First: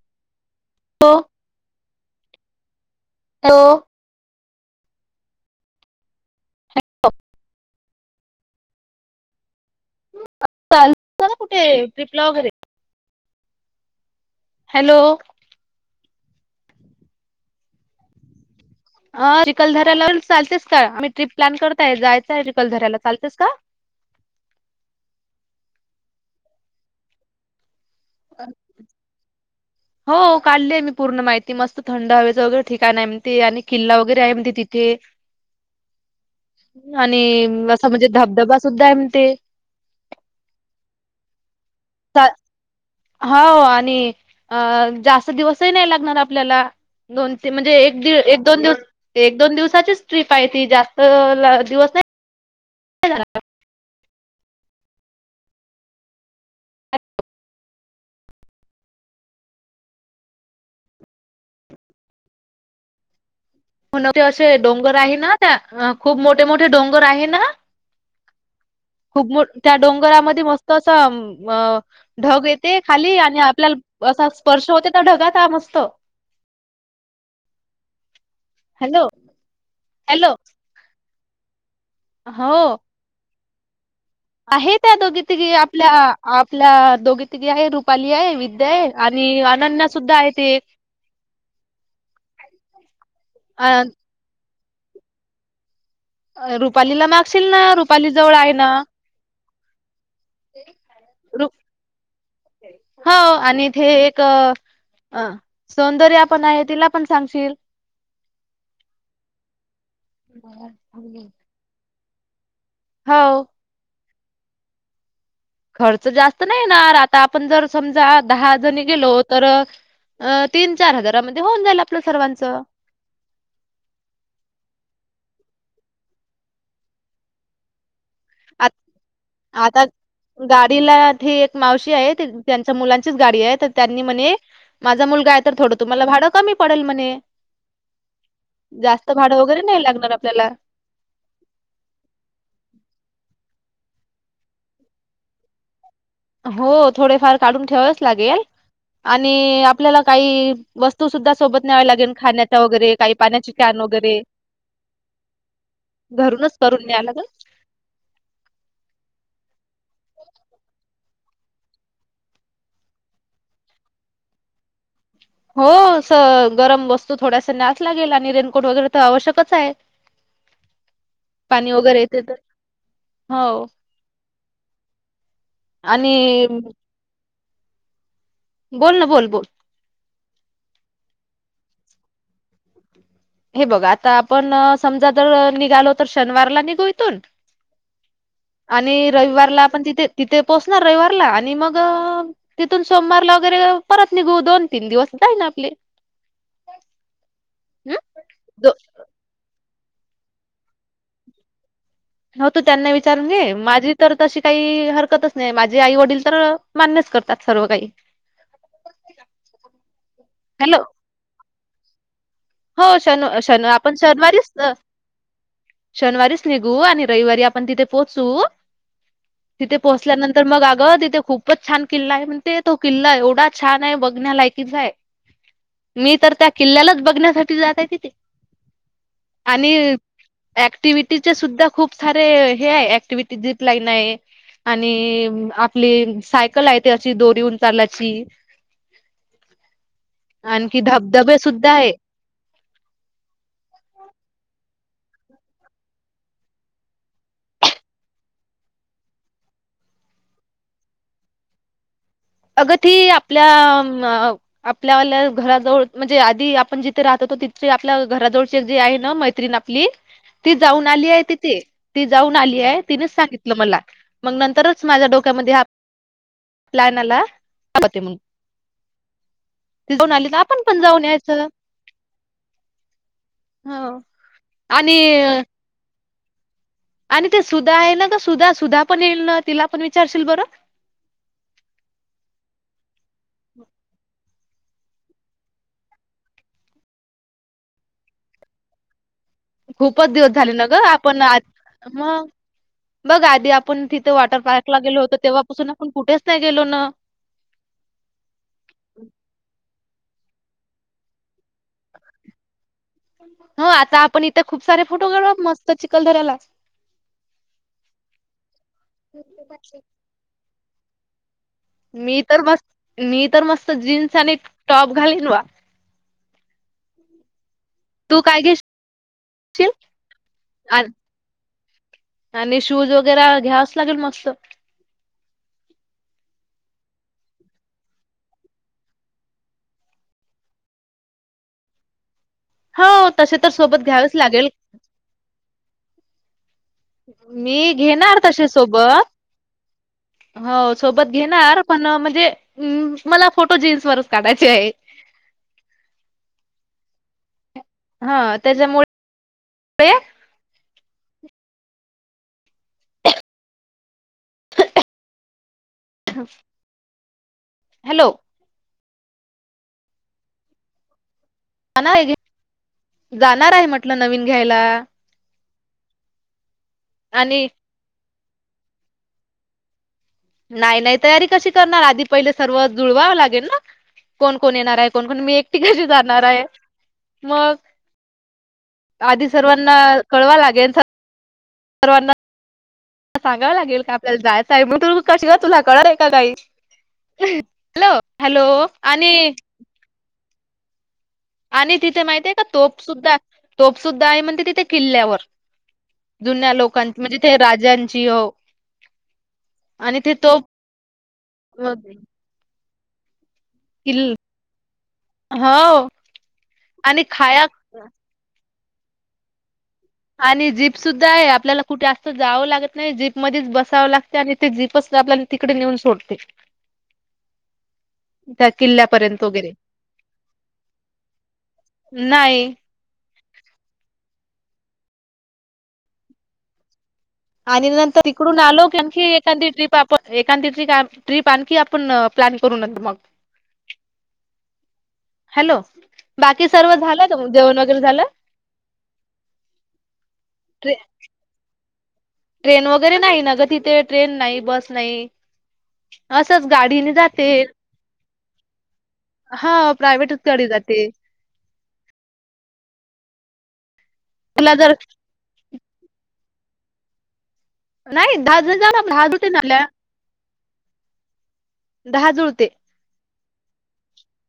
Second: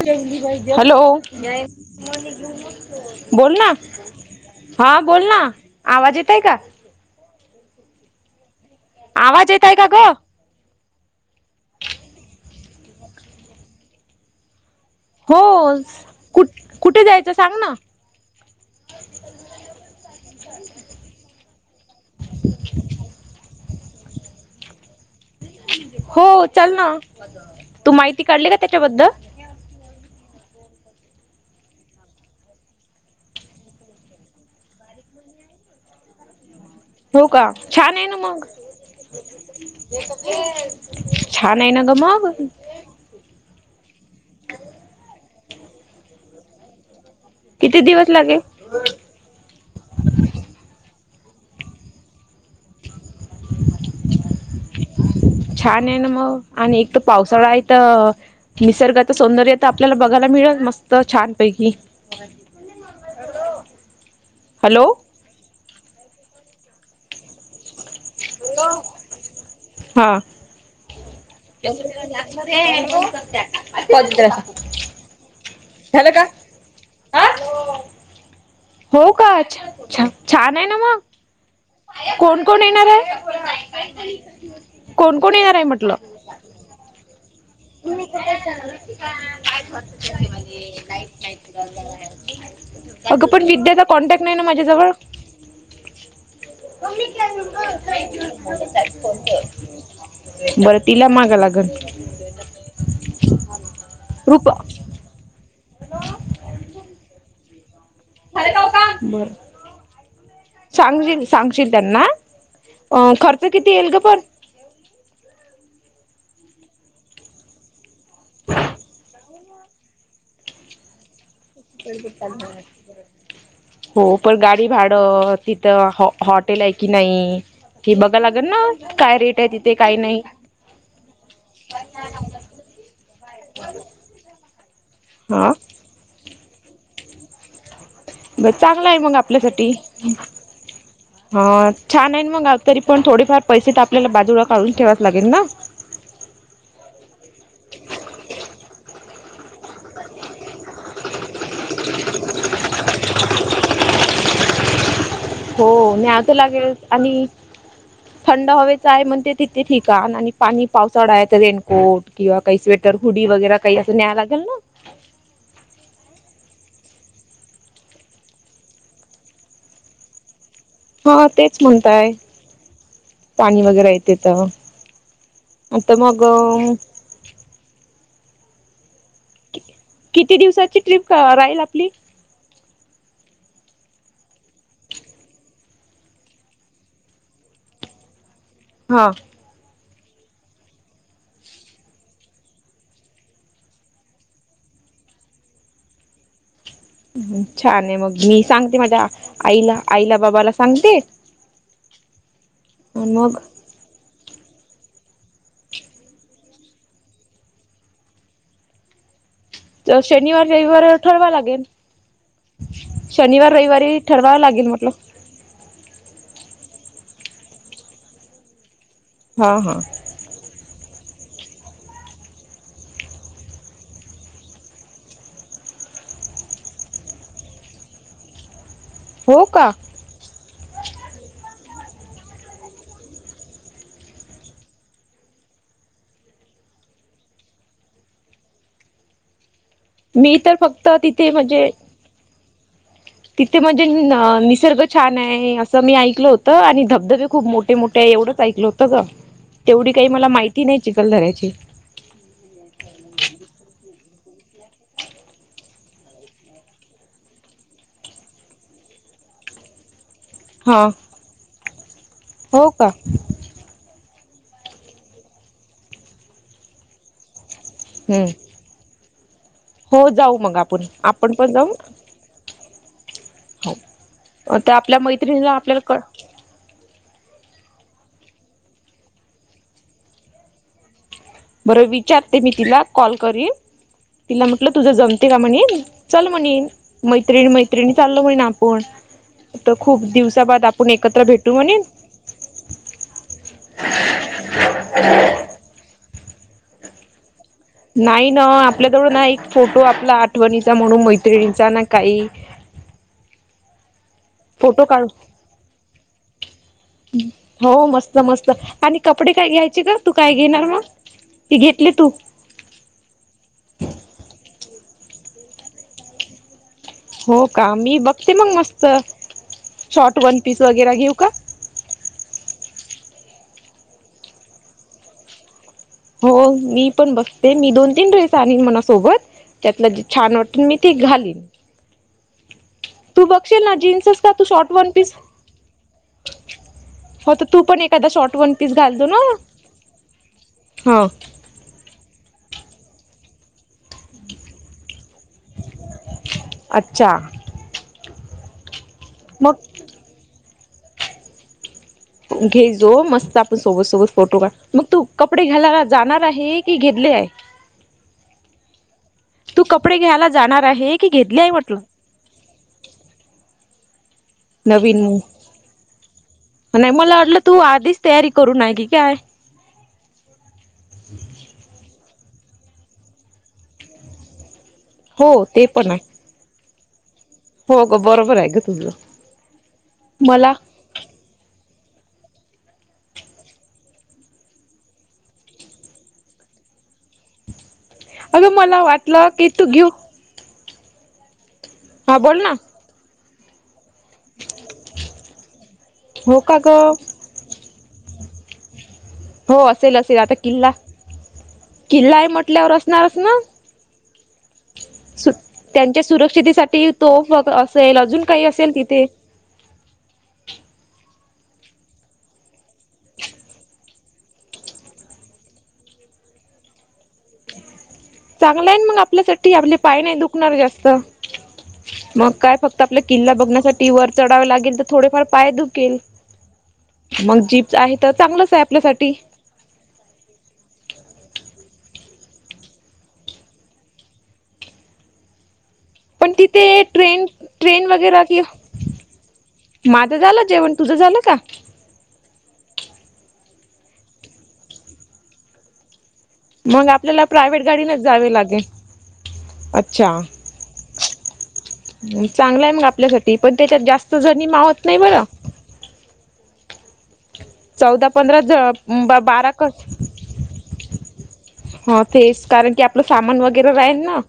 टलीबाई. Hello बोल ना. Hello हा बोल ना आवाज येतय का. आवाज ऐताय का गो. चालू ना कुठे ट्रिपला वगैरे. हॅलो हो कुठ कुठे जायचं सांग ना. अ चखलधऱ्याला चालतेस का आम्ही ट्र्रीप प्लॅन करताय जायचय चिखलधऱ्याला चालतेस का. हो चाल ना तू माहिती काढली का त्याच्याबद्दल. हो काढली आहे मी पूर्ण माहिती मस्त थंड हवेचं वगैरे ठिकाण आहे म्हणते आणि किल्ला वगैरे आहे म्हणते तिथे.. हो आणि का असं छान आहे म्हणजे ना मग धबधबा सुद्धा आहे म्हण ते. छान आहे ना गमाग. चा- हो आणि अ जास्त दिवसही नाही लागणार आपल्याला. दोन तीन म्हणजे किती एक दिवस लागेल एक दोन दिवस एक दोन दिवसाचीच ट्रीप आहे ती जास्त. अ दिवस नाही झा. छान आहे ना मग आणि एक तर पावसाळा आहे तर. निसर्गाच सौंदर्य तर आपल्याला बघायला मिळेल मस्त छानपैकी. [inaudible] ते असे हॅलो डोंगर आहे ना त्या खूप मोठे मोठे डोंगर आहे ना. हॅलो. खूप मोठ त्या डोंगरामध्ये मस्त असं ढग येते खाली आणि आपल्याला. अस स्पर्श होते तर ढगाचा म. झाला का ह [unintelligible] हो हॅलो का हॅलो छान आहे ना मग? कोण हो कोण येणार आहे? आहे त्या कोण दोघी कोण तिघी येणार आहे आपल्या, म्हटलं आपल्या दोघी तिघी आहे रुपाली हाय. विद्या हाय आणि अनन्या सुद्धा आहे ते अगं पण अ विद्याचा कॉन्टॅक्ट नाही ना माझ्याजवळ. रुपालीला मागशील नां रुपाली जवळ आहे नां. बरतीला मागं रु लागनं. हो आणि इथे एक अ - - सौंदर्या पण आहे तिला पण सांगशील. ब सांगशील, सांगशील त्यांना हं. अ हो खर्च किती येईल ग पण? खर्च जास्त नाही येणार. आता आपण जर समजा दहा जणी गेलो तर तीन चार हजार. हो. पण गाडी भाडं तिथं हॉटेल हाय की नाही - ना आत काय रेट आहे तिथे आता काही नाही. गाडीला ते एक मावशी आहे त्यांच्या मुलांचीच गाडी आहे तर त्यांनी म्हणे माझा मुल गा हाय हा तर थोडं तुम्हाला भाडं कमी पडेल म्हणे. बस चांगला हाय "जास्त मग भाडं वगैरे आपल्यासाठी. नाही लागणार आपल्याला." हंह छान आहे मग आ तरी पण थोडीफार पैसे तर आपल्याला बाजूला काढून ठेवाच लागेल ना? हो थोडेफार काढून ठेवावच लागेल. आणि आपल्याला काही वस्तू सुद्धा सोबत न्यावं लागेल खाण्याच्या वगैरे काही पाण्याची कॅन वगैरे. हो. न्याव तर घरूनच लागेल करून न्यावं लागेल. आणि थंड हवेच आहे म्हणते. तिथे ठिकाण आणि पाणी पावसाळा आहे रेनकोट किंवा काही स्वेटर हुडी वगैरे काही असं न्यायला लागेल ना. हो [inaudible] हो असं गरम वस्तू थोड्यासा न्यावं लागेल आणि रेनकोट वगैरे तर आवश्यकच आहे. [inaudible] हा तेचं पाणी वगैरे म्हणताय. येते तर. पाणी हो वगैरे येते तर आता आणि मग- - बोल ना. बोल, बोल. किती दिवसाची ट्रिप राहील आपली? हे बघ आता आपण समजा जर निघालो तर शनिवारला निघू इथून हा आणि रविवारला आपण तिथे - - तिथे पोचणार रविवारला आणि मग तिथून सोमवारला वगैरे परत निघू दोन तीन दिवस जाईल आपले. छान हम् हाय मग. मी सांगते माझ्या आईला आईला बाबाला सांगते. हो तू त्यांना विचारून मग घे. माझी तर तशी काही हरकतच नाही. माझे आई वडील तर मान्यच करतात सर्व काही - - तर शनिवार, रविवार ठरवा लागेल. हो शन शनिवार शनिव आपण रविवारी ठरवावं शनिवारीच, लागेल म्हटलं. शनिवारीच निघ घु आणि रविवारी आपण तिथे पोहोचू. हा तिथे हा पोहोचल्यानंतर मग अग ति थे खूपच छान किल्ला आहे म्हणते. तो किल्ला एवढाच छान आहे बघण्यालायकीचा हाय. मी तर त्या किल्ल्यालाच बघण्यासाठी - - टी जात आहे तिथे हो आणि का ऑक्टिव्हिटीचे सुद्धा - - खूप सारे हे आहे ऍक्टिव्हीटीेत झिपलाईन आहे. आणि आपली सायकल हाय ते अशी दोरीऊन चालाची. मी तर आणखी फक्त तिथे धबधबे म्हणजे सुद्धा आहे. तिथे म्हणजे निसर्ग - - छान हाय असं मी ऐकलं होतं आणि धबधबे खूप मोठे मोठे आहे. एवढंच ऐकलं होतं ग. तेवढी काही मला माहिती नाही चिखलधऱ्याची. अग ती आपल्या आपल्या घराजवळ म्हणजे आधी आपण जिथे राहतो तिथ आपल्या घराजवळचे जे आहे. न मैत्रीण आपली ती हा जाऊन आली आहे तिथे ती जाऊन आली हो आहे. का तिनेच सांगितलं मला, मग नंतरच माझ्या डोक्यामध्ये हा प्लॅन आला. ती सांगलती मग हम्म हो जाऊ मग आपण आपण यायचं पण जाऊ. हो ह मग ते आणि आपल्या मैत्रिणीला आपल्याला कळ. आणि ते सुधा आहे ना का सुधा सुधा पण येईल ना तिला पण विचारशील बरं. बर विचारते मी तिला कॉल करिन. तिला म्हटलं तुझं जमते का म्हणेन चल म्हणेन मैत्रिणी मैत्रिणी चालल म्हणेन आपण. तर खूप खूपच दिवस झाले दिवसाबाद ना ग आपण एकत्र आ भेटू म्हणे मग, बघ आधी आपण तिथे वॉटर पार्कला गेलो होतो. तेव्हापासून आपण कुठेच नाही गेलो ना. नाही ना आपल्याजवळं फोटो आपला आठवणीचा म्हणून मैत्रिणीचा ना काही हो आता आपण इथं खूप साऱ्या फोटो काढू मस्त चिखलदऱ्याला, हो मस्त मस्त आणि कपडे काय घ्यायचे का तू काय घेणार मग, ती घेतली तू मी तर मस्त मी तर मस्त जीन्स आणि टॉप घालीन वा हो का मी बघते मग मस्त शॉर्ट वन पीस आण- वगैरे घेऊ का. आणि शूज वगैरे घ्यायच लागेल मस्त. हो मी पण बघते मी दोन तीन ड्रेस आणिन म्हना सोबत त्यातला जे छान वाटेल मी ते घालीन हो तू तसे तर बघशील ना सोबत घ्यावेच जीन्सस का तू लागेल. शॉर्ट वन पीस हो तर तू मी पण एखादा घेणार शॉर्ट तसे वन पीस घालतो सोबत ना, हो हा सोबत घेणार म्हणजे मला फोटो जीन्स वर काढायचे आहेत अच्छा हा त्याच्यामुळे मग घे जो मस्त आपण सोबत सोबत फोटो काढू मग तू कपडे घ्याला जाणार आहे की घेतले आहे. हॅलो तू कपडे घ्यायला जाणार आहे की? घेतले आहे म्हटलं जाणार आहे जाणार आहे म्हटलं नवीन घ्यायला, नवीन नाही मला वाटलं आणि तू आधीच तयारी करू ना की काय. नाही नाही तयारी कशी करणार आधी पहिले सर्व जुळवावं लागेल ना कोण कोण येणार. कोण कोण मी हो एकटी ते कशी पण जाणार आहे. मग, हो ग बरोबर आहे ग तुझं आधी सर्वांना कळवा मला लागेल. परवाना सांगावं लागेल का आपल्याला जायचं आहे मग तू कशी का तुला कळलं आहे का काही हॅलो हॅलो अगं मला वाटलं आणि की तू घेऊ आणि तिथे हा माहिती आहे बोल का ना तोप सुुद्धा तोप सुद्धा आहे म्हणते तिथे किल्ल्यावर हो जुन्या का ग लोकां म्हणजे तेे राजांची हो असेल आणि ते असेल आता तोप किल्ला किल्ला आहे म्हटल्यावर असणारच ना [unintelligible] हो त्यांच्या सुरक्षितसाठी आणि तोफ व खाया असेल अजून काही अस [unintelligible] आणि जीप सुद्धा आहे आपल्याला कुठे जात जावं लागत नाही जीप मध्येच बसावं लागते आणि ते जीपच आपल्या तिकडे नेऊन सोडते त्या चांगला आहे मग किल्ल्यापर्यंत वगैरे आपल्यासाठी आपले पाय नाही दुखणार जास्त मग नाही काय फक्त आपला किल्ला बघण्यासाठी वर चढावे लागेल तर थोडेफार पाय दुखेल मग आणि जीप आहे नंतर तर तिकडून चांगलंच आहे आलो की आणखी आपल्यासाठी एखादी ट्रीप आप एखादी टप ट्रीप आणखी आपण प्लॅन करून नो मग हॅलो पण बाकी तिथे सर्व झालं का ट्रेन मग जेवण ट्रेन झालं वगैरे कि माझं झालं जेवण ट्रे तुझं झालं का? ट्रेन वगैरे नाही न ग तिथे ट्रेन नाही बस नाही असंच मग गाडीने आपल्याला जाते प्रायव्हेट गाडीनच जावे लागेल हा प्रायव्हेटच अच्छा गाडी जाते चांगला आहे मग आपल्यासाठी पण त्याच्यात जास्त जणी तुला जर मावत नाही बरं चौदा नाही दहा जण जा ना, दहा पंधरा जुळते ना बारा आपल्या कसं हो दहा तेच जुळते कारण की आपलं सामान वगैरे राहील ना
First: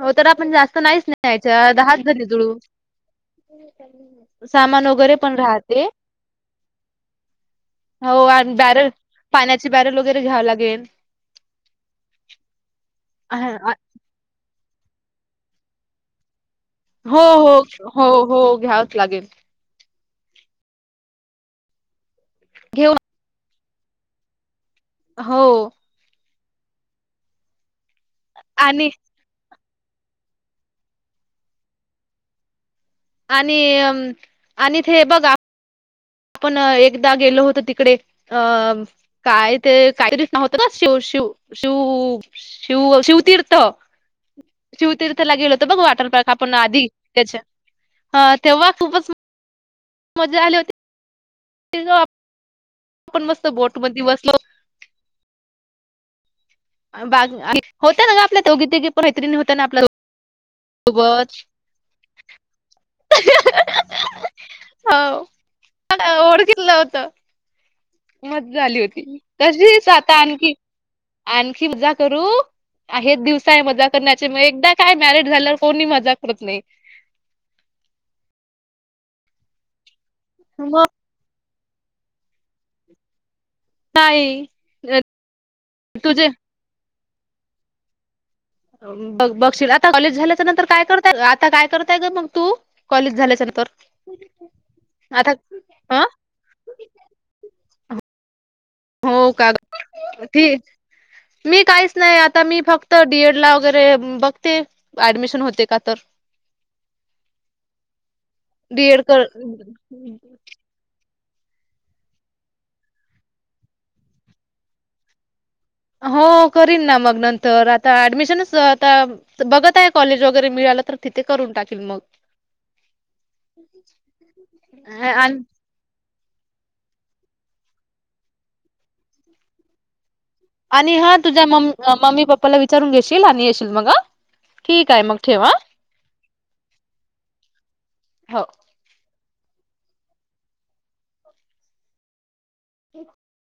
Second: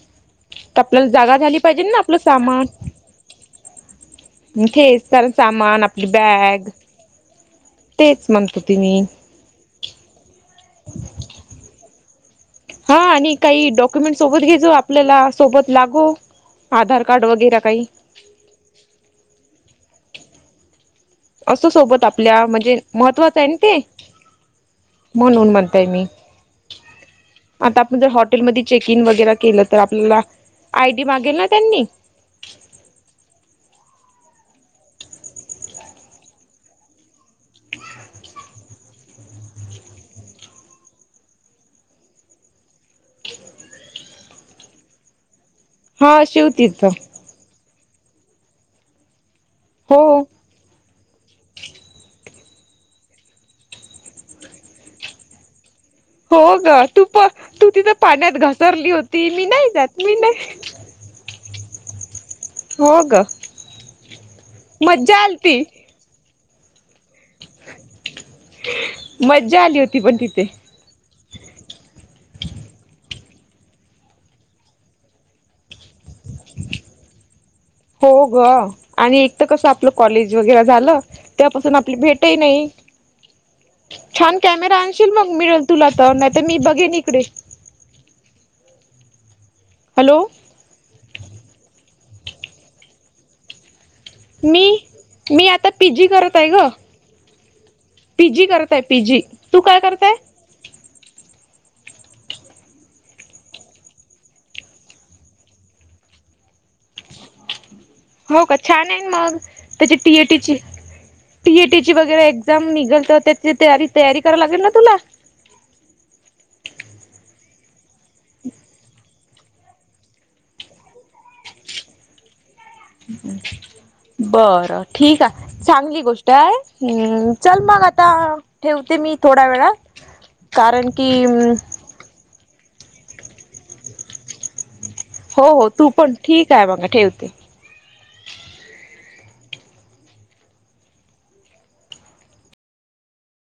हो तर आपण जास्त नाहीच आपल्याला जागा झाली न्यायचा पाहिजे ना दहाच आपलं जनी जुळू सामान सामान तेच वगैरे कारण पण सामान राहते आपली बॅग हो तेच आणि म्हणतो ती बॅरल मी पाण्याचे बॅरल वगैरे घ्यावं लागेल हा आणि काही डॉक्युमेंट सोबत घ्याचो आपल्याला सोबत लागो आधार हो कार्ड हो वगैरे काही हो हो घ्यावच लागेल असं सोबत आपल्या म्हणजे घेऊन महत्वाचं आहे ना ते हो म्हणून म्हणताय मी आता आपण ज हॉटेलमध्ये चेक आणि इन वगैरे केलं आपल्याला आयडी मागेल ना त्यांनी आणि अ आणि ते बघा आपण एकदा गेलो होत तिकडे अ काय ते काहीतरी नाव होत शिव शिव शिव शिव शिवतीर्थो शिवतीर्थला गेलतो बघ वाटर हा पार्क आपण शिवतीच आधी त्याच्या ह तेव्हा खूपच हो मज्जा आली होती आपण मस्त बोट मधी बसलो हो ग तू प बाग तू तिथं होत्या ना ग पाण्यात आपल्या दोघी तिघी घसरली पण होती मैत्रिणी मी होत्या ना नाही आपल्या जात मी नाही [unintelligible] होग मज्जा आलती कसलं होत. मज्जा आली होती मज्जा आली तशीच होती आता पण तिथे आणखी आणखी मज्जा करू आहे दिवसा आहे मजा करण्याचे म एकदा काय मॅरिड झाल्यावर कोणी मजा करत नाही. हो ग आणि एक तर कसं आपलं कॉलेज वगैरे मग झालं. त्यापासून आपली भेटही नाही छान काय कॅमेरा आणशील मग मिळेल तुला तर तुझे नाही तर मी बघेन [unintelligible] बघ बघशील आता कॉलेज हॅलो झाल्याच्या नंतर काय करता आता काय कर मग तू कॉलेज झाल्याच नंतर मी मी आता पी अ जी करत आहे ग पीजी करताय, पीजी हो का तू काय करताय? ठीक मी काहीच नाही आता मी फक्त डीएड ला वगैरे बघते ऍडमिशन होते का तर, हो का छान डीएड आहे, कर मग त्याची टीएटीची टी एटीची वगैरे एक्झाम निघल तर त्याची तयारी करायला लागेल ना तुला हो करीन ना मग नंतर आता ऍडमिशनच आता बघत आहे. कॉलेज वगैरे मिळालं तर तिथे करून टाकेल मग. बरं ठीक आणि आहे. चांगली गोष्ट काय हम् चल मग आता ठेवते मी थोडा वेळात कारण आणि हा की तुझ्या मम्मी पप्पाला विचारून घेशील आणि येशील मग ठीक आहे मग ठेव हो हा हो तू पण ठीक आहे मग ठेवते. हो. [inaudible]